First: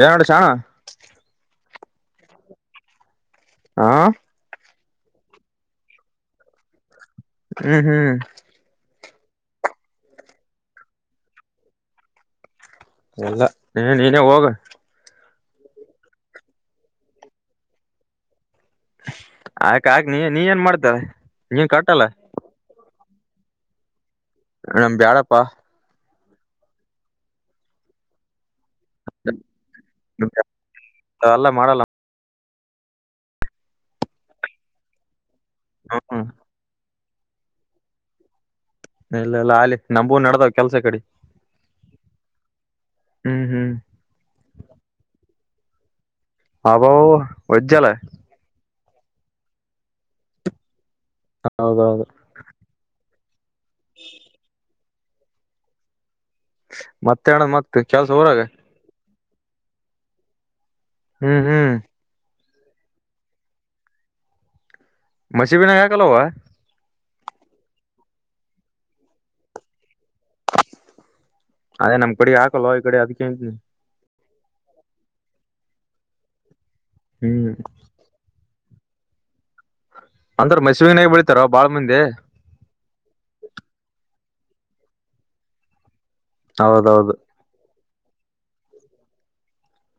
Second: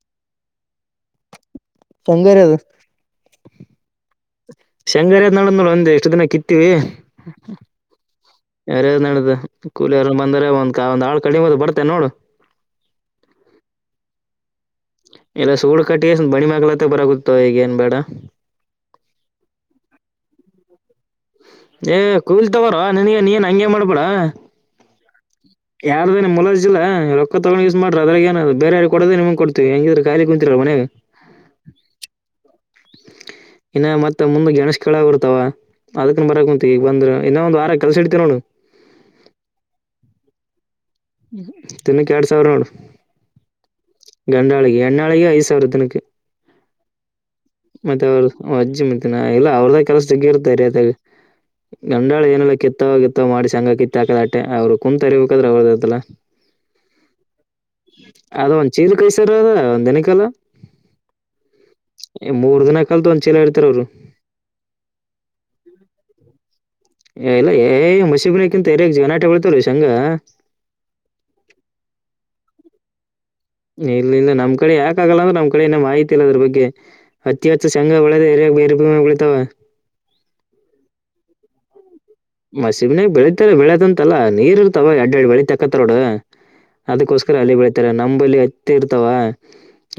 N ನಡಸಿ ಅಣ ಸಂಗರಿ ಅದು ಹಾ ಶಂಗಾಹರಿಯದು ನಡ್ ನೋಡ ಒಂದ ಎಷ್ಟು ದಿನ ಕಿತ್ತೀವಿ ಹ್ಮ್ ಹ್ಮ್ ಯಾರ್ ನಡ ಕೂಲಿಯಾರ ಬಂದರೆ ಒಂದ್ ಒಂದ್ ಆಳು ಕಡಿಮದು ಬರ್ತೆೇ ನೋಡು ಎಲ್ಲ ನೀ ನೀನೇ ಹೋಗ ಎಲ್ಲ ಸೂಳ್ ಕಟ್ಟಿ ಬಣಿಮಗ್ಲತ್ತ ಬರಾಗುತ್ತ ಈಗ ಏನ್ ಬೇಡ ಆಕ ಆಕ್ ನೀ ನೀ ಏನ್ ಮಾಡ್ತಾರ ನೀನ್ ಏ ಕಟ್ಟಲ್ಲ ಕಯಲ್ ತಗರ ನನ್ಗೆ ನೀನ್ ಹಂಗಗೆ ಮಾಡ್ಬೇಡ ನಮ್ ಬ್ಯಾಡಪ್ಪಾ ಯಾರ್ದನ ಮುಲರ್ಜಿಲ್ಲಾ ರೊಕ್ಕ ತೊಗೊಂಡು ಯೂಸ್ ಮಾಡ್ರ ಅದ್ರಾಗ ಏನ ಬೇರ ಯಾರ ಕೊಡದ ನಿಮಗೆ ಕೊಡ್ತೀವಿ ಹೆಂಗಿದ್ರ ಖಾಲಿ ಕುಂತರ ಮನ್ಯಾಗ ಎಲ್ಲ ಮಾಡಲ್ಲ ಇನ್ನು ಮತ್ತ ಮುಂದ ಣೇಶ್ ಕೇಳಳಗರ್ತಾವ ಅದಕನ್ ಬರಕ್ ಕುಂಂತ ಈಗ ಬಂದ್ರ ಇನ್ನೋ ಒಂದ ವಾರ ಕೆಲಸ ಹಡ್ತೀ ನೋನು ಇಲ್ಲಲ್ಲಾ ಆಾಲಲಿ ನಮೂ ನಡದಾವ್ ಕೆಲ್ಸ ಕಡೆ ತಿನ್ನಕ್ಕೆ ಎಡ್ ಸಾವಿರ ನೋಡು ಹ್ಮ್ ಹ್ಮ್ ಗಂಡಾಳಿಗೆ ಹೆಣ್ಣಾಳಿಗೆ ಐ ನ ಅಬೋ ವಜ್ಜಲ ಮೆ ಅಜ್ಜಿ ಮ ಇಲ್ಲ ಅವ್ರದ ಕೆಲಸ್ದ ಇರ್ತ ರ ಅದ ಹೌದೌದು ಗಂಡಾಳ ಏನೆಲ್ಲ ಕೆತ್ತವ ಕೆತ್ತವ ಮಾಡ ಚಂಗ ಕಿತ್ತಾಕದ ಆೆ ಅವರು ಕು್ಂತರಿ್ರ ಅವ್ರದಲ್ಲ ಮತ್ತೆ ಅಣ್ಣದ್ ಮಕ್ತ್ ಕೆಲ್ಸ ಊರಾಗ ಕೈ ಸರ್ ಅದ ಒ ದೆಿನಕಾಲ ಹ್ಮ್ ಹ್ಮ್ ಮೂರ್ ದಿನ ಒಂದ್ ಚೀಲ ಹರಿತಾರ್ ಅವರು ಮಸಿಬಿನ ಯಾಕಲ್ವಾ ಏ ಇಲ್ಲ ಏ ಮಸೀಬನಕ್ಕಿಂತ ಯರಗ್ ಜನ ಆಟೆ ಹೇಳ್ತಾರ ಸಂಂಗ ಅದೇ ನಮ್ ಕಡೆ ಹಾಕಲ್ವ ಈ ಕಡೆ ಅದ್ಕ್ಕೆ ಇ ಇಲ್ಲ ನಮ್ ಕಡೆ ಯಾಕಾಗಗಲ್ಲ ಅಂದ್ರೆ ನಮ್ ಕಡೆಏೇ ಮಾಹಿತಿ ಇಲ್ಲ ಅದ್ರ ಬಗ್ಗೆ ಹ್ಮ್ ಅತಿಿಯಚ್ಚ ಸಂಘ ಒೇ ಕುಳಿತಾವ ಅಂತರ ಮೈಸೂನಾಗ ಬೆಳಿತತಾರ ಬಾಳ ಮಂದಿ ಮ ಸಿಮನಾಗಗ್ ಬೆಳಿತಾರ ಬೆಳೆದ ಅಂತಲ್ಲಾ ನೀರ್ ಇರ್ತಾವ ಎರಡ್ ಎರಡ್ ಬೆಳಿ ತೆಕ್ಕತ್ತೋಡ ಹೌದೌದು ಅದಕ್ಕೋಸ್ಕರ ಅಲ್ಲಿ ಬೆಳಿತಾರ ನಂಬಲ್ಲಿ ಹತ್ತೆ ಇರ್ತಾವ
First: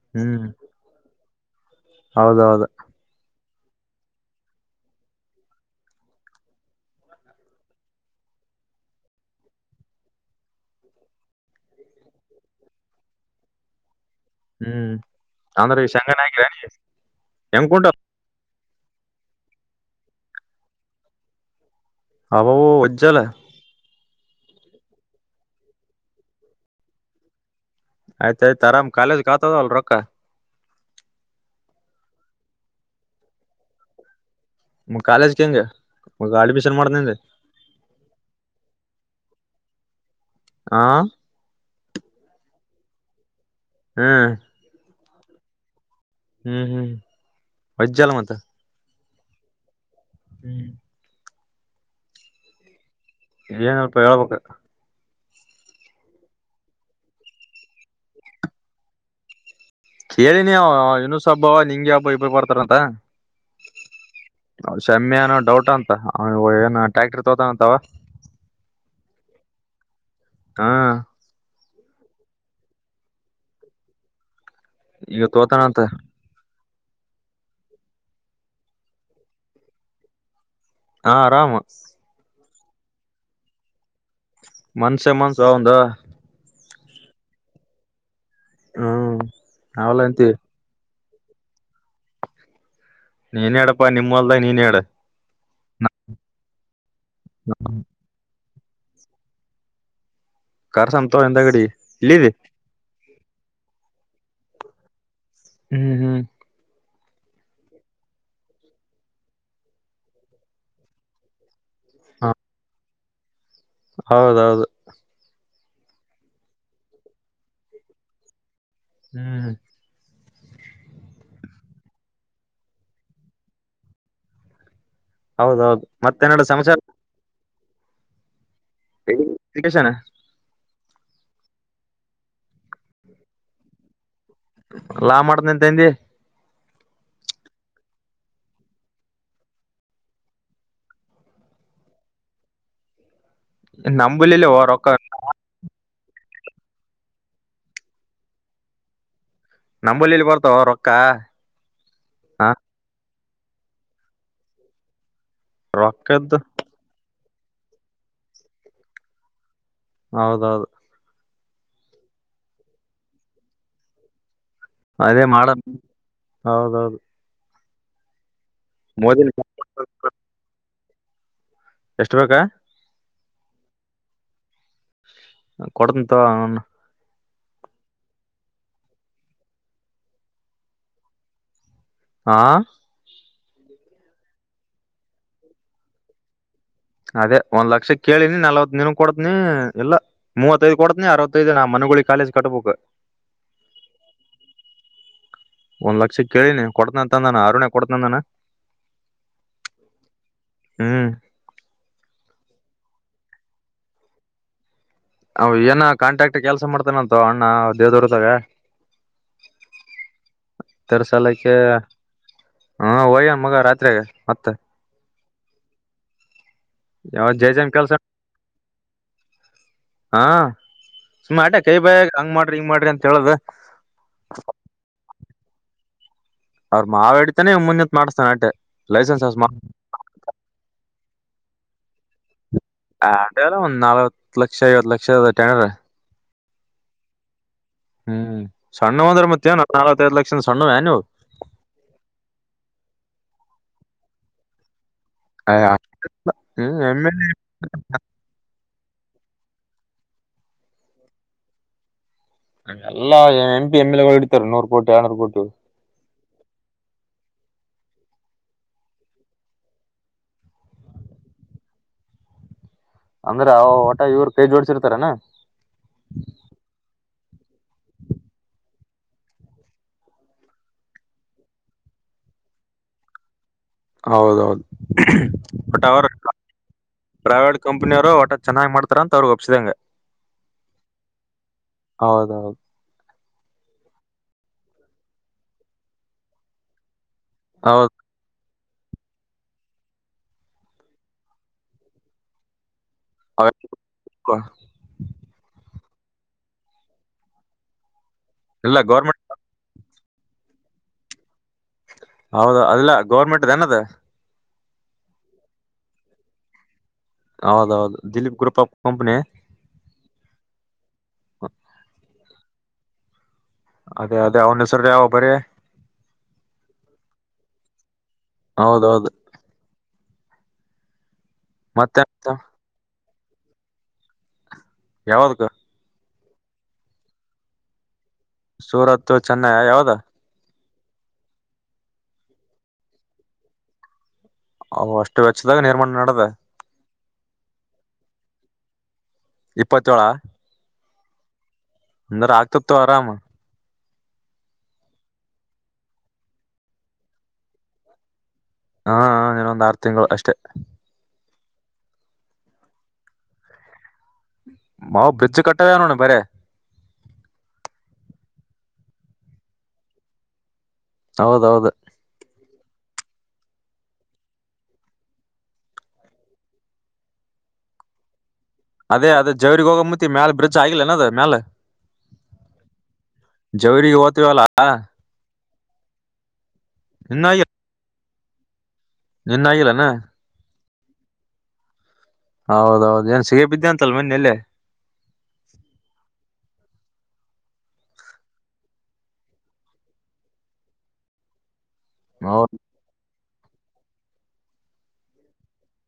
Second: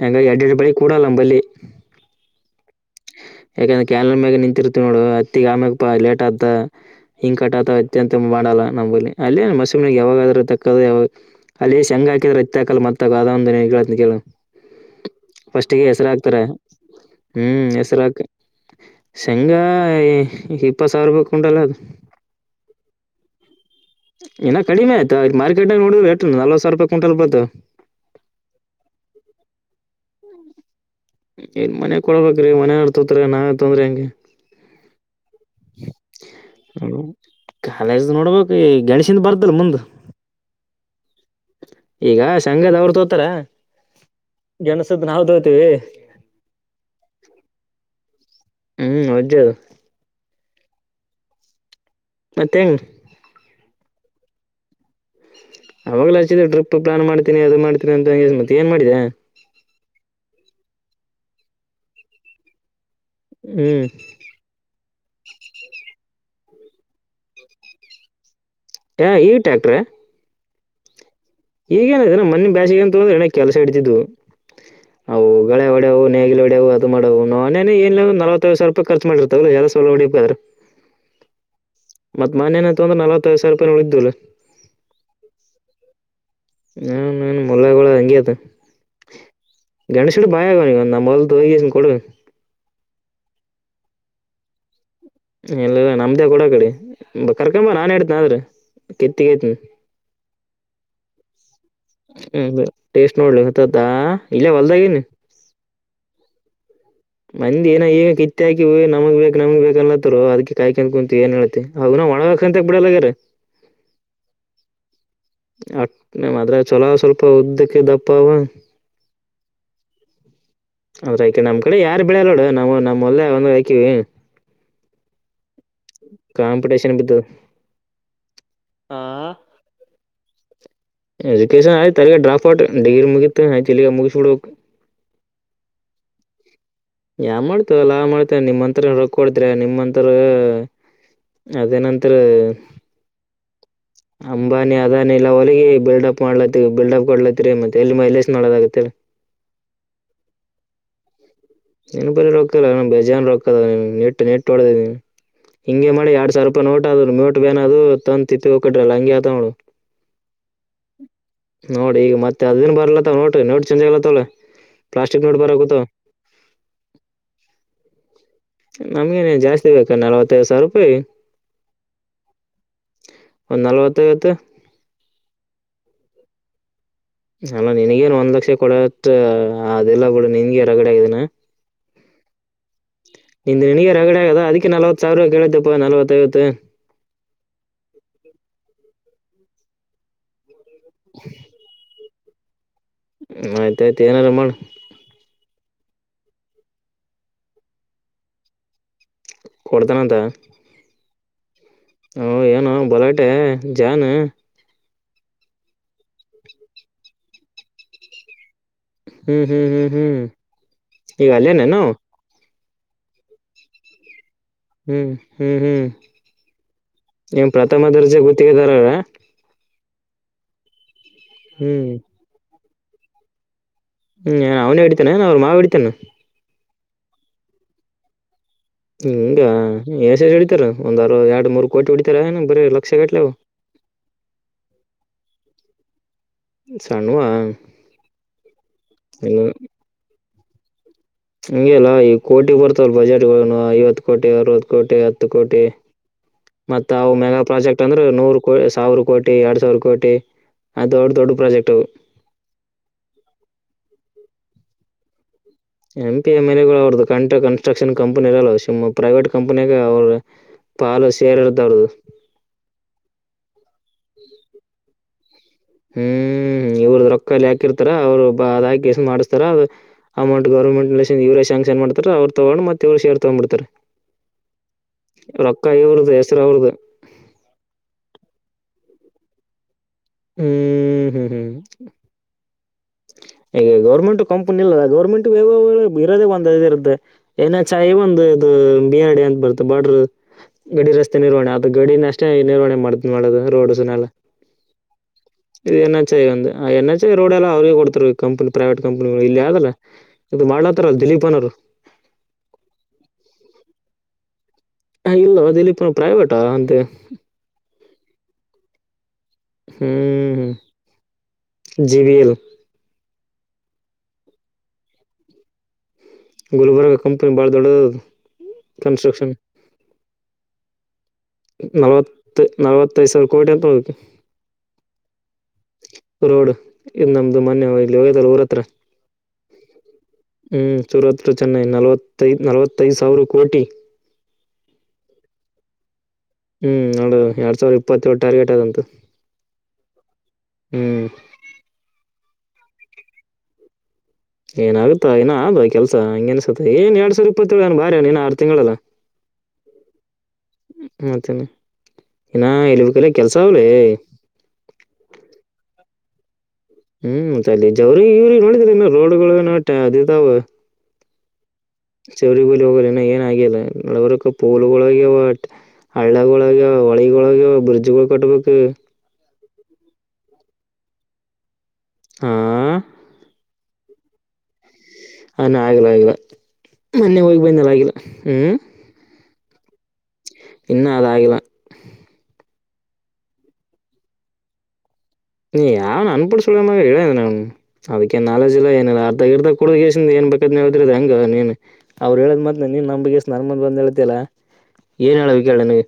ಹಂಗ ಎರಡ್ ಹ್ಮ್ ಎರಡು ಬಳಿ ಕೂಡಲ್ಲ ನಂಬಲ್ಲಿ ಹೌದೌದು ಯಾಕಂದ್ರೆ ಕ್ಯಾನ್ ಮ್ಯಾಗ ನಿಂತಿರ್ತ ನೋಡು ಅತ್ತಿಗ ಆಮ್ಯಾಗ ಬಾ ಲೇಟ್ ಆತ ಹಿಂಗ ಕಟ್ಟಾತ ಅತ್ಯಂತ ಮಾಡಲ್ಲ ನಂಬಲ್ಲಿ ಅಲ್ಲಿ ಮಸೂಗೆ ಯಾವಾಗದ್ರಕ್ಕ ಯಾಗ ಅಲ್ಲಿ ಶಂಗ್ ಹಾಕಿದ್ರೆ ಇತ್ತಾಕಲ್ಲ ಮತ್ತ ಒಂದ್ [unintelligible] ಹೇಳ್ತೀನಿ ಕೇಳ್ ಹ್ಮ್ ಅಂದ್ರೆ ಫಸ್ಟಿಗೆ ಈ ಹೆಸ್ರ್ ಶಂಗನ ಹಾಕ್ತಾರೆ ಹಾಕಿರ ಹೆಂಗ್ ಹ್ಮ ಕುಂಟ ಶೆಂಗಾ ಇಪ್ಪತ್ ಸಾವಿರ ರೂಪಾಯಿ ಕುಂಟಲ್ ಅದ ಅವೋ ಉಜ್ಜಲ ಇನ್ನ ಕಡಿಮೆ ಆಯ್ತಾ ಈ ಮಾರ್ಕೆಟ ನೋುದು ರೇಟ್ ನಲವತ್ ಸಾವಿರಪಾಯಿ ಕ್ವಿಂಟಲ್ ಬೀಳತದ ಆಯ್ತ್ ಆಯ್ತ್ ಆರಾಮ್ ಕಾಲೇಜ್ ಆತದಲ್ ರೊಕ್ಕ ಏನ್ ಮನೆ ಕೊಡಬೇಕ್ರೀ ಮನೆ ನಡ್ತತ್ರಿ ನಾವ ತೊಂದ್ರೇ ಹೆಂಗ ಕಾಲೇಜ್ಗೆ ಹೆಂಗ ಅಡ್ಮಿಷನ್ ಮಾಡ್ದಂದೆ ಕಾಲೇಜ್ ನೋಡ್ಬೇಕ ಗೆಣ್ಸ್ ಹಿಂದ ಬರ್ದಲ್ ಮುಂದ್ ಹಾ ತೋತರಾ ಹ್ಮ್ ತದ್ ನಾವು ತೋತೀವಿ ಹ್ಮ್ ಹ್ಮ್ ಮಜ್ಜಾಲ ಮತ್ತ [unintelligible] ಹ್ಮ್ ಮತ್ತೇಂಗ ಏನಪ್ಪಾ ಹೇಳ್ಬೇಕಾ ಅವಾಗ್ಲೇ ಹಚ್ಚಿದೆ ಟ್ರಿಪ್ ಪ್ಲಾನ್ ಮಾಡ್ತೀನಿ ಅದು ಮಾಡ್ತೀನಿ ಅಂತಂದಿನಿ ಮತ್ ಏನ್ ಮಾಡಿದ್ಯಾ [unintelligible] ಅವ್ಳ್ ಹ್ಮ್ ಕ್ಷಮ್ಯನೋ ಡೌಟ್ ಅಂತ [unintelligible] ಏನು ಟ್ರಾಕ್ಟರ್ ತೋತಾನಂತವ ಏ ಈ ಟ್ರ್ಯಾಕ್ಟರ ಹಾ [unintelligible] ಈಗ ಅವು ಉಗಳೆ ತೋತಾನಂತ ಹೊಡೆವು ನೇಗಿಲು ಹೊಡೆವು [unintelligible] ಹಾ ಆರಾಮ ಮನೇನೇ ತೊಂದರ ನಲವತ್ ಐವತ್ ಸಾವಿರ್ ರೂಪಾಯಿ ನೋಡಿದ್ವಲ್ಲ ಮನಸೇ ಮನ್ಸಾ ಅವ್ನ್ದ [unintelligible] ಮಲ್ದ್ ಹೊಯಿ ಹ್ಮ್ ಅವಲ್ಲ ಅಂತಿ ಇದನ್ನ ಕೊಡ ನೀನೇ ಇಡಪ್ಪ ನಿಮ್ ಹೊಲ್ದಾಗ್ ನೀನೇ ಇಡ ಇಲ್ಲ ಇಲ್ಲ ನಮ್ದೇ ಕುಡ ಕಡೆ ಕರ್ಕೊಂಬ ನಾನ್ ಹೇಳ್ತನ ಆದ್ರೆ [unintelligible] ಕಾರ್ಸಂತೋ ಹಿಂದ ಗಡಿ ಹ್ಮ್ ಹ್ಮ್ ಟೇಸ್ಟ್ ನೋಡ್ಲಿ ಹೊತ್ತದಾ ಇಲ್ಲೇ ಹೊಲ್ದಾಗೀವ್ನಿ ಹ್ಮ್ ಹ್ಮ್ ಮಂದಿ ಏನ ಈಗ ಕಿತ್ತ ಹಾಕ ನಮಗ್ ಬೇಕ್ ನಮಗ್ ಬೇಕ ಅನ್ಲತ್ತರು ಅದಕ ಕಾಯ್ಕಂತ ಕುಂತು ಏನ್ ಹೇಳ್ತಿ ಅದ್ನೂ ಒಣಗಾಕ್ ಅಂತ ಬಿಡಲ್ಲಾಗ್ಯಾರ ಹೌದೌದು ಅಟ್ನೇ ಮಾದ್ರೆ ಚಲೋ ಸ್ವಲ್ಪ ಉದ್ದಕ್ಕೆ ದಪ್ಪ ಅವ ಹ್ಮ್ ಅದ್ರಯಕ ನಮ್ ಕಡೆ ಯಾರು ಬೆಳಲ್ಲೋಡು ನಾವು ನಮ್ ಹೊಲ್ದಾಗ ಅವ್ನೆ ಹೈಕಿವಿ ಹೌದೌದು ಮತ್ತೆನ್ನಡ ಸಮಾಚಾರ ಕಾಂಪಿಟಿಷನ್ ಬಿದ್ದು [unintelligible] ಎಜುಕೇಶನ್ ಆಯ್ತ ತಗ ಡ್ರಾಪ್ ಔಟ್ ಡಿಗ್ರಿ ಮುಗಿತ್ ಇಲ್ಲಿಗ ಮುಗಿಸ್ಬಿ ಲಾ ಮಾಡ್ತ ಎಂತ ಎಂದಿ ಯಾ ಮಾಡ್ತೇ ಅಲ್ಲಾ ಮಾಡ್ತೇ ನಿಮ್ಮಂಂತತ್ರ ರಕ್ ಕೊತ್ರ ನಿಮ್ಮಂಂತರ ಅದೇ ನಂತರ ನಂಬಲಿಲ್ಲಿ ಅಂಬಾನಿ ರೊಕ್ಕ ಅದಾನಿಲ್ಲ ಹೊಲಗೆ ಬಿಲ್ಡಪ್ ಮಾಡ್ಲತಿ ಬಿಲ್ಡ್ ಅಪ್ ಕೊಡ್ಲತ್ರಿ ಮತ್ತೆ ಎಲ್ಲಿ ಮೈಲೇಶ್ ನೋದ ಆಗತ್ತ ಹೇಳ ನಂಬಲ್ಲಿಲ್ಲಿ ಬರ್ತಾವ ರೊಕ್ಕ ನೀನ್ ಬರಿ ಹ ರೊಕ್ಕಲ್ಲ ಬಜಾನ ರೊಕ್ಕತದಟ್ಟು ನೆಟ್ಟು ಹೊಡ ಹಿಂಗೆ ಮಾಡಿ ಎರಡ್ ರೊಕ್ಕದ್ದು ಸಾವಿರ ರೂಪಾಯಿ ನೋಟ್ ಆದ್ರು ನೋಟ್ ಬ್ಯಾನ್ ಅದು ತಂತಿತ್ತು ಹೋಗಕ್ರಲ್ಲ ಹಂಗೆ ಆತ ನೋಡು ಹೌದೌದು ನೋಡಿ ಈಗ ಮತ್ತೆ ಅದನ್ ಬರ್ಲತ್ತ ನೋಟ್ರ ನೋಡಿ ಚಂದಾಗಗ್ಲತ್ತವಳೆ ಅದೇ ಪ್ಲಾಸ್ಟಿಕಕ್ ನೋಡ್ ಮಾಡ ಬರಾಗೂತ ಹೌದೌದು ಮೋದಿ ನಮ್ಗನೆ ಜಾಸ್ತಿ ಬೇಕಾ ನಲ್ವತ್ತೈದು ಸಾವಿರ ರೂಪಾಯಿ ಎಷ್ಟ ಬೇಕಾ ಒ ನಲ್ವತ್ತ ೈವತ್ತು ಕೊಡಂತದಾ ಅವ ಅಲ್ಲ ನಿನಗೇನ್ ಒಂದ್ ಲಕ್ಷ ಕೊಡತ್ ಅದೆಲ್ಲ ಬಿಡ ನಿನ್ಗ ಹೊರಗಡೆ ಆಗಿದಿನ ಆ ನಿಂದ್ ನಿನಗೆ ರಗಡೆ ಆಗದ ಅದಕ್ಕೆ ನಲ್ತ್ ಸಾವಿರ ಕೇಳ್ದಪ್ಪಾ ನಲವತ್ತೈವತ್ತು ಅದೇ ಒಂದ್ ಲಕ್ಷ ಕೇಳಿನಿ ನಲ್ವತ್ ನೀಿನ ಕೊಡದ್ನಿ ಎಲ್ಲ ಮೂವತ್ ತ್ತೈದು ಕೊತನ ಅವತ್ತೈದು ನ ಮಗಳ ಕಾಲೇಜ ಕಟ್ಬಬೇಕು ಹ್ಮ ಆಯ್ತಾಯಯ್ತು ಏನಾರು ಮಾಡು ಒಂದ್ ಲಕ್ಷ ಕೇಳಿನಿ ಕೊಡ್ತನಂತಂದಾನ ಆರುಣ್ಯ ಕೊಡ್ತನಂದನ ಪರ್ಧಾನದ ಹಓ ಏನು ಬಲಟೆ ಜಾನ್ ಅವ ಏನ ಕಾಂಟ್ಯಾಕ್ಟ್ ಕೆಲ್ಸ ಮಾಡ್ತೇಾನಂತು ಅಣ್ಣ ದೇವ್ವ್ರದಾಗ ಹ್ಮ್ ಹ್ಮ್ ಹ್ಮ್ ಹ್ಮ್ ಈಗ ತರ್ಸಲಕ್ಕೆ ಅಲ್ಲೇನನು ಹಾ ಒಯ್ಯ ಮಗ ರಾತ್ರಿಾಗ ಮತ್ತೆ ಹ್ಮ್ ಹ್ಮ್ ಹ್ಮ್ ಯಾವ ನೀನ್ ಜೈಜಾಮ್ ಪ್ರಥಮ ಕೆಲ್ಸ ದರ್ಜೆ ಗೊತ್ತಿಗೆದಾರ್ರ ಹಾ ಸುಮಾ ಅಟೇ ಕೈ ಹ್ಮ್ ಬಯ ಹಂಗ ಮಾಡ್ರಿ ಹಿಂಗ್ ಮಾಡ್ರಿ ಅಂತ ಹೇಳುದ ಹ್ಮ್ ನನ್ ಅವನೇ ಹಡಿತಾನೆ ನ ಅವ್ರ ಮಾವ ಹಡಿತತಾನ ಅವ್ರರು ಮಾವ ಹೇಡಿತಾನೆ ಮುಂದೆತ್ ಮಾಡ್ಸ್ತಾನೆ ಆಟೆ ಲೈಸೆನ್ಸ್ ಹಂಗ ಎ ಸ ಹಡಿತಾರ ಒಂದ್ರು ಎರಡು ಮೂರು ಕೋಟಿ ಹೊಡಿತ ಅದೇ ಅಲ್ಲ ಒಂದ್ ನಾಲ್ವತ್ ಲಕ್ಷ ಐವತ್ ಲಕ್ಷನ್ರ ಸಣವಾ ಹ್ಮ್ ಸಣ್ಣ ಅಂದ್ರೆ ಮತ್ತೆವ ನ ನಾವತ್ತೈದ್ ಲಕ್ಷದ ಸಣ್ಣವ್ಯಾ ನೀವು ಹಂಗಗೆಲ್ಲ ಈಗ ಕೋಟಿ ಬರ್ತವಲ್ ಬಜೆಟ್ ಐವತ್ತು ಕೋಟಿ ಅರವತ್ತು ಕೋಟಿ ಕೋಟಿ ಹ್ಮ್ ಮ ಎಮ್ ಎಲ್ ಮೆಗ ಪ್ರೆಕ್ಟ್ ಅಂದ್ರ ನೂ ಸಾವಿರ ಕೋಟಿ ಎರಡ್ ಸಾವಿರ ಕೋಟಿ ಅ ದೊಡ್ ದೊಡ್ಡ ಪ್ರಾಜೆಕ್ಟ್ [inaudible] ಎಲ್ಲಾ ಎಂ ಪಿ ಎಂ ಎಲ್ ಗಳು ಇಡ್ತಾರೆ ನೂರು ಕೋಟಿ ಆಳ್ನೂರು ಕೋಟಿ [inaudible] ಎಂ ಪಿ ಎಮ ಎ ಗಳು ಅವ್ರದ್ದು ಕಂಟ ಕನ್ಟ್ರಕ್ಷನ್ ಕಂಪ್ನಿ ಇರಲ್ಲ ಸಮ್ಮ್ ಪ್ರೈವೇಟ್ ಕಂಪ್ನಿಗೆ ಅವರು [inaudible] ಪಲು ಸೇರೆರ್ದ ಅವ್ರದು [inaudible] ಅಂದ್ರೆ ಅವ ಒಟ ಇವ್ರು ಕೈ ಜೋಡ್ಸಿರ್ತಾರನಾ [inaudible] ಹ್ಮ್ ಇವ್ರದ ರೊಕ್ಕ [inaudible] ಹಾಕಿರ್ತಾರ ಅವ್ರು ಬ ಅಾಕಸ ಮಾಡ್ತಾರ ಅಮೌಂಟ್ ಗವರ್ಮೆಂಟ್ ಇವರೇ ಶಾಂಕ್ಷನ್ ಮಾಡ್ತಾರೆ ಅವ್ರ [inaudible] ತಗೋ ಮತ್ತವ್ ಶೇರ್ ತಗೊಂಬಡ್ತಾರೆ [inaudible] ಹೌದೌದು ಬಟ್ ಅವರು ಇವ್ರದು [inaudible] ಹೆಸರು ಅವ್ರದು ಪ್ರೈವೇಟ್ ಕಂಪನಿಯ ಅವರು ಒಟ ಚನ್ನಾಗ್ ಮಾಡ್ಾರೆ [inaudible] ಹತ್ರ ತ್ರಗ ಒಪ್ಪಸಿದೆಂಗ ಹ್ಮ್ ಹ್ಮ್ ಹ್ಮ್ ಹೌದೌದು [inaudible] ಈಗ ಗೌರ್ಮೆಂಟ್ ಕಂಪನಿ ಇಲ್ಲ ಗೌರ್ಮೆಂಟ್ ಇರೋದೇ ಒಂದ ಇರ್ದೆ [inaudible] ನ ಚ ಹೌದು ಒಂದು [inaudible] ಬಿಡಿ ಅಂತ ಬರುತ್ತೆ ಬಾರ್ಡ್ರ ಗಡಿ ರಸ್ತೆ ನಿರ್ವಹಣೆ ಅದು ಗಡಿನ ಅಷ್ಟೇ ನಿರ್ವಹೆ ಮಾಡ್ತಾರೆ [inaudible] [inaudible] ನದು ರೋಡ್ಸನ ಎಲ್ಲ [unintelligible] ಇದು ಎನ್ ಎಚ್ ಐ ಅ ಆ ಎನ್ ಎಚ್ ಐ ರೋಡ್ ಎಲ್ಲ ಅವ್ರರಿಗೆ ಕೊಡ್ತ ಈ ಇಲ್ಲ ಕಂಪ್ನಿವಟ್ ಗೌರ್ಮೆಂಟ್ ಕಂಪ್ನಿಗಳು ಇಲ್ಲಿ ಅದಲ್ಲ [inaudible] ಇದು ಮಾಡ್ಲತ್ತಾರಲ್ ದಿಲೀಪನವರು [inaudible] ಹೌದ ಅದಲ್ಲ ಗೌರ್ಮೆಂಟ್ನದ [unintelligible] ಹ ಇಲ್ಲವ ದಲ್ಲಿ ಪನು ಪ್ರೈವೇಟಾ ಅಂತೆ [inaudible] ಹೌದ ಹೌದು ದಿಲೀಪ್ ಗ್ರರುಪ್ ಕಂಪನಿ [inaudible] ಹ್ಮ್ ಜಿ ಬಿ ಎಲ್ [unintelligible] ಅದೇ ಅದೇ ಅವನ ಹೆಸ್ರ ಯಾವ ಬರೀ [inaudible] ಗುಲ್ಬರ್ಗ ಕಂಪನಿ ಭಾಳ ದೊಡ್ಡದು ಹೌದೌದು ಕನ್ಸ್ಟ್ರಕ್ಷನ್ [inaudible] ಮತ್ತೆ ನಲವತ್ತು ನಲವತ್ತೈದು ಸಾವಿ ಕೋಟಿ ಅಂತದು [inaudible] ಯಾವದಕ್ಕ [inaudible] ರೋಡ್ ಇದು ನಮ್ದು ಮಾನ್ಯವಾಗಿ [inaudible] ಸೂರತ್ ಚೆನ್ನೈ ಯಾವದಾ [inaudible] ಹ್ಮ್ ಸೂರತ್ ಚೆನ್ನ ನಲವತ್ತದು ನಲವತ್ತದು ಸಾವಿರ ಕೋಟಿ [inaudible] ಅ್ ಅಷ್ಟು ವೆಚ್ಚದಾಗ ನಿರ್ಮಾಣ ನಡೆದೆ [inaudible] ಹ್ಮ್ ನೋಡ ಎರಡ್ ಸಾವಿರದ ಇಪ್ಪತ್ತೇಳಳು ಟಾರ್ಗೆಟ್ ಆದದಂತೂ [inaudible] ಇಪ್ಪತ್ತೋೇಳ [inaudible] ಹ್ಮ್ [inaudible] ಅಂದ್ರ ಆಗ್ತತ್ತು ಆರಾಮ [inaudible] ಏನಾಗುತ್ತ ಇನ ಅ ಕೆಲಸ ಹಂಗ ಅನ್ಸುತ್ತೆ ಏನ್ ಎರಡ್ ಸಾವಿರ ಇಪ್ಪತ್ತೇಳ ಬಾರೆ [inaudible] ಹಾ ಇನೊಂದ್ ಆರು ತಿಂಗಳು ಅಷ್ಟೆ [inaudible] ಏನ ಎಳವ ಕಲ್ಲ ಕೆಲಸ ಆ ಅವಳ [inaudible] ಮಾವು್ ಬ್ರಿಡ್ಜ್ ಕಟ್ಟದನಣ ಬರ [inaudible] ಹ್ಮ್ ಚ ಜವ್ರ ಇವ್ರಿಗೆ ನೋಡಿದ್ರ ರೋಡ್ಗಳು ನೋಟ ಅದಾವ [inaudible] ಹೌದೌದು [inaudible] ಚೌರಿ ಬಲಿ ಹೋಗಲ್ಲನ ಏನ ಆಗ್ಯಲ್ಲ ನಡವರಕ ಪೋಲ್ಗಳಗಾವಟ್ [inaudible] ಹಳ್ಳಗಳೊಳಗೆ ಹೊಳಿಗಳೊಳಗೆ ಬ್ರಿಜ್ಗಳು ಕಟ್ಬೇಕು ಅದೇ ಅದೇ ಜವರಿಗ್ ಹೋಗಂಬತ್ತ ಮ್ಯಾಲ ಬ್ರಿಜ್ ಆಗಿಲ್ಲ ಅನದ್ ಮ್ಯಾಲ [inaudible] ಹಾ [inaudible] ಜವರಿಗೆ ಓ್ತವಲ್ಲಾ [inaudible] ಹಾನ ಆಗ್ಲ ಆಗಿಲ್ಲ ಮೊನ್ನೆ ಹೋಗಿ ಇನ್ನಾಗಿ ಬಂದಲ್ಲ ಆಗಿಲ್ಲ ಹ್ಮ್ [inaudible] ನಿನ್ನ ಆಗಿಲ್ಲಾನ [inaudible] ಇನ್ನ ಅದ ಆಗಲ [inaudible] ಹೌದೌದು ಏನ್ ಸಿಗ ಬಿದ್ದೆ ಅಂತಲ್ ಮೊನ್ನೆಯಲ್ಲೇ [inaudible] ನೀ ಯಾವನ ಅನ್ಪು ಸು ಹೇಳ [inaudible] ಹ್ಮ್ ಅದಕ್ಕೇನ್ ನಾಲಜ್ ಇಲ್ಲ ಏನಲ್ಲ ಅರ್ದಗ ಇರ್ದ ಕುಡ ಏನ್ ಬೇಕಾದ್ ಹದ್ರ ಅದ ಹಂಗ ನೀನ್ [inaudible] ಅವ್ರು ಹೇಳದ್ ಹೌದು ಮಾತ್ ನೀನ್ ನಮಗ್ಷನರ್ಮಂದ್ ಬಂದ ಹೇಳ್ತಲ್ಲಾ ಏನ್ ಹೇಳಬೇಕ ಕೇಳ ನೀಗೆ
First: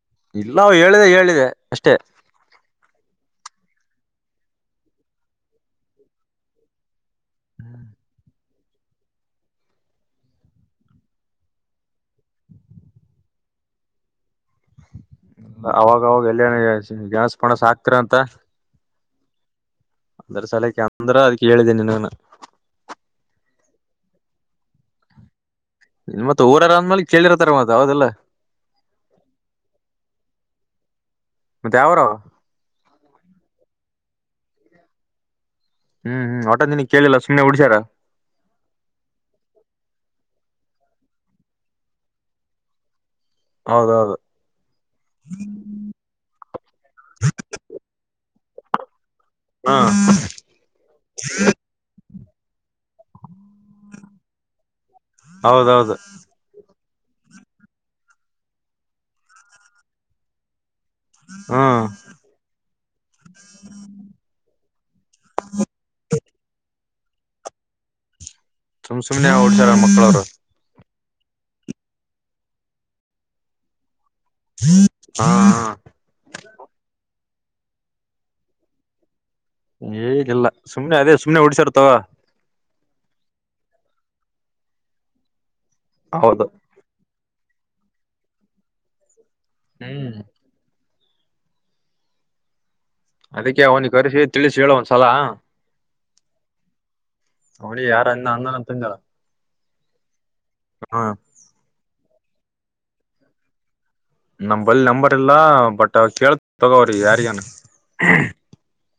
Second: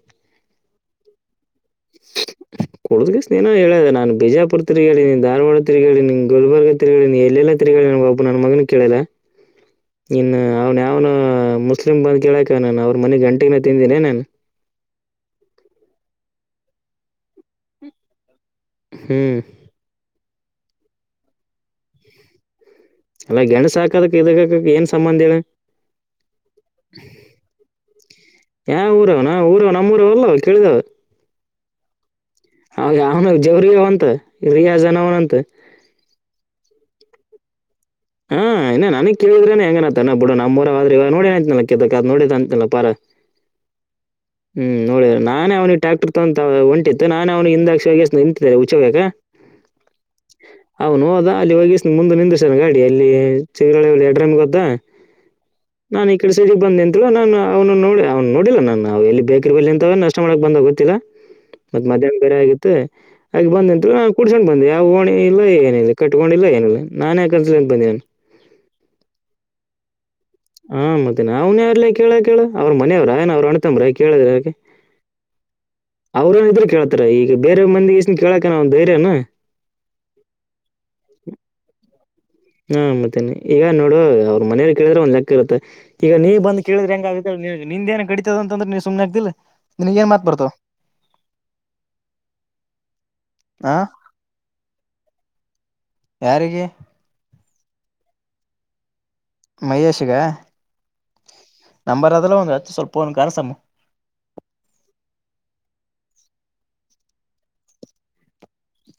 ಇಲ್ಲಾವು ಹೇಳಿದೆ ಹೇಳಿದೆ ಅಷ್ಟೇ ಕೊಡದುಗ ಏೋ ಹೇಳದ ನಾನ್ ಬಿಜಾಪುರ್ ತಿಗಡಿ ನೀನ್ ಧಾರವಾಡ ತಿರುಗಿ ನಿನ್ ಗುಲ್ಬರ್ಗ ತಿರುಗಾಡಿ ನೀ ಎಲ್ಲ ತಿರಿಗಿ ನ ಬಾಬು ನನ್ ಮಗನ ಕೇಳಲ್ಲ ಇನ್ ಅವ್ನ್ ಯಾವ್ನ ಮುಸ್ಲಿ ಬಂದ ಕೇಳಕ ನಾನನ್ ಅವ್ರ ಮನಿಗ್ ಗಂಟಗನ ತಿಂದನಿ ನನ್ ಅವಾಗ ಅವವಾಗ ಎಲ್ಲ ನ್ಸ್ ಪಣಸ ಹಕ್ತರ ಅಂತ ಹ್ಮ್ ಅಂದ್ರ ಸಲಕ್ಕೆ ಅಂದ್ರ ಅದ್ಕ್ಕೆ ಹೇಳಿದ್ದೀನಿ ನ ಅಲ್ಲ ಗೆಣು ಸಾಕದಕ್ ಇದ ಏನ್ ಸಂಬಂಧ ಹೇಳ ಮತ್ ಊರಾರ ಅಂದ್ಮೇಲೆ ಕೇಳಿರ್ತಾರ ಮತ್ ಹೌದಿಲ್ಲ ಯ ಊರಾವಣ ಊರ ನಊರಲ್ಲ ಕೇಳಿದಾವ ಮತ್ತೆ ಯಾವರ ಅವ ಅವನು ಜವ್ರಾವಂತ ಯ ಜನವನಂತ ಹ್ಮ್ ಒಟ್ಟಂದಿನ ಕೇಳಿಲ್ಲ ಸು್ನೆ ಉಡಸ್ಯಾರ ಹಾ ಇನ್ನ ನನಗ್ ಕೇಳಿದ್ರೇನೆ ಹೆಂಗನ ಬಿಡ ನಮ್ಮ್ರವ ಆದ್ರ ಈಗ ನೋಡಂತನಲ್ಲದ ಅ ನೋಡಿದ ಅಂತನಲ್ಲ ಪಾರ ಹೌದೌದು ಹ್ಮ್ ನೋಡ ನಾನೇ ಅವ್ನಿಗೆ ಟ್ರ್ಯಾಕ್ಟರ್ ತಗೊ ಹೊಂಟಿತ್ತು ನಾನೇ ಅವ್ನು ಹಿಂದಾಕ್ಷಿ ನಿ ಹಚ್ಬೇಕಾ ಹಾ ಅವನು ಹೋದ ಅಲ್ಲಿ ಒಗ ಮುಂದೆ ನಿಂದಷ್ಟಾನ ಗ ಇ ಚಗಿ ಎಡ್ರನ್ ಗೊತ್ತಾ ಹೌದೌದು ನಾ ಈ ಕಡೆ ಂದ ನಿಂತ ನು ಅವನು ನೋಡಿ ಅವ್ ನೋಡಿಲ್ಲ ನವು ಎ ಬೇಕಿರ್ ಬ ಅಂತೇ ನಷ್ಟ ಮಾಡಕ್ ಬಂದಾಗುತ್ತೆ ಮತ್ತ ಹ್ಮ್ ಮಧ್ಯಾಹ್ನ ಬೇರೆ ಆಗಿತ್ತು ಹಾಗ ಬಂದ ಅಂತ ನಾ ಕುಡ್ಸಕೊಂಡ ಬಂದೆ ನೋಣ ಇಲ್ಲ ಏನಿಲ್ಲ ಕಟ್ಕೊಂಡಿಲ್ಲ ಏನಿಲ್ಲ ನಾನನ್ ಯ ಕಲ್ಸ ಬಂದು ಸುಮ್ ಸುಮನೆ ಡ್ತಾರ ಮಕ್ಕಳವ್ರು ಹಾ ಮತ್ತೆ ನಾವ್ನ್ ಯಾರಲ್ಲ ಕೇಳ ಕೇಳ ಅವ್ರ ಮನೆಯವ್ರನ್ ಅವ್ರ ಅಣತಂಬ್ರಕಿ ಕೇಳಿದ್ರೆ ಹಾ ಅವ್ರೇಏನಿದ್ರೆ ಕೇಳ್ತಾರ ಈಗ ಬೇರೆ ಮಂದಿಗೆ ಎಷ್ಟನ್ ಕೇಳಕ ಒಂದು ಧೈರ್ಯನ ಏಜಿಲ್ಲಲ್ಲ ಸುಮ್ನೆ ಅದೇ ಸುಮ್ನೆ ಉಡ್ಸರ್ತವ ಹಾ ಮತ್ತೇನೆ ಈಗ ನೋಡು ಅವ್ರ ಮನೇಲಿ ಕೇಳಿದ್ರೆ ಒಂದ್ಲೆಕ್ಕ ಇರುತ್ತೆ ಈಗ ನೀವ್ ಹೌದು ಬಂದು ಕೇಳಿದ್ರೆ ಹೆಂಗುತ್ತೆ ನಿಂದ ಏನ್ ಕಡಿತದ ಅಂತಂದ್ರ ನೀ ಸು್ನೆ ಆಗ್ತಿಿಲ್ಲ ನಿ ನೀನ್ ಹ್ಮ್ ನ್ತಾಡ್ತ ಅದಕ್ಕೆ ಆ ಅವನಿಗೆ ಕಸ ತಿಳಿಸಿ ಹೇಳ ಒಂದಸಲ ಯಾರಿಗೆ ಅವಳಿ ಯಾರ ಅನ್ನ ಅಂದನ ತಂಗಳ ಮಹೇಶ್ಗ ಹಾ ನಂಬರಲ್ಲ ಒಂದು ಸ್ಲ್ಪ ಒ ಕರಸಾಮ ನಮ ಬಳಿ ನಂಬರ್ ಇಲ್ಲ ಬಟ್ ಕೇಳ್ ತಗೋ್ರಿ ಯಾರಿಗನು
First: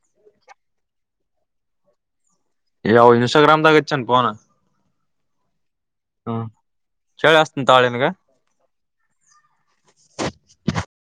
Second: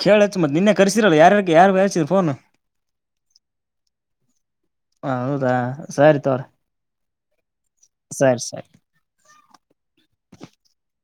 ಕೇಳತ್ ಮತ್ತೆ ನಿೆ ಕಸಿರಲ್ಲ ಯಾರ ಯಾರು ಹರ್ಸೀರ್ ಫೋನ್ ಯಾವ ಇನ್ಸ್ಟಾಗ್ರಾಮ್ ದಾಗ ಇಚ್ಚನ್ ಪೋನ ಹ ಹೌದಾ ಸರಿ ಹ್ಮ ತವ್ರ ಚಳ ಅತ ತಾಳನುಗ ಸರಿ ಸರಿ [unintelligible]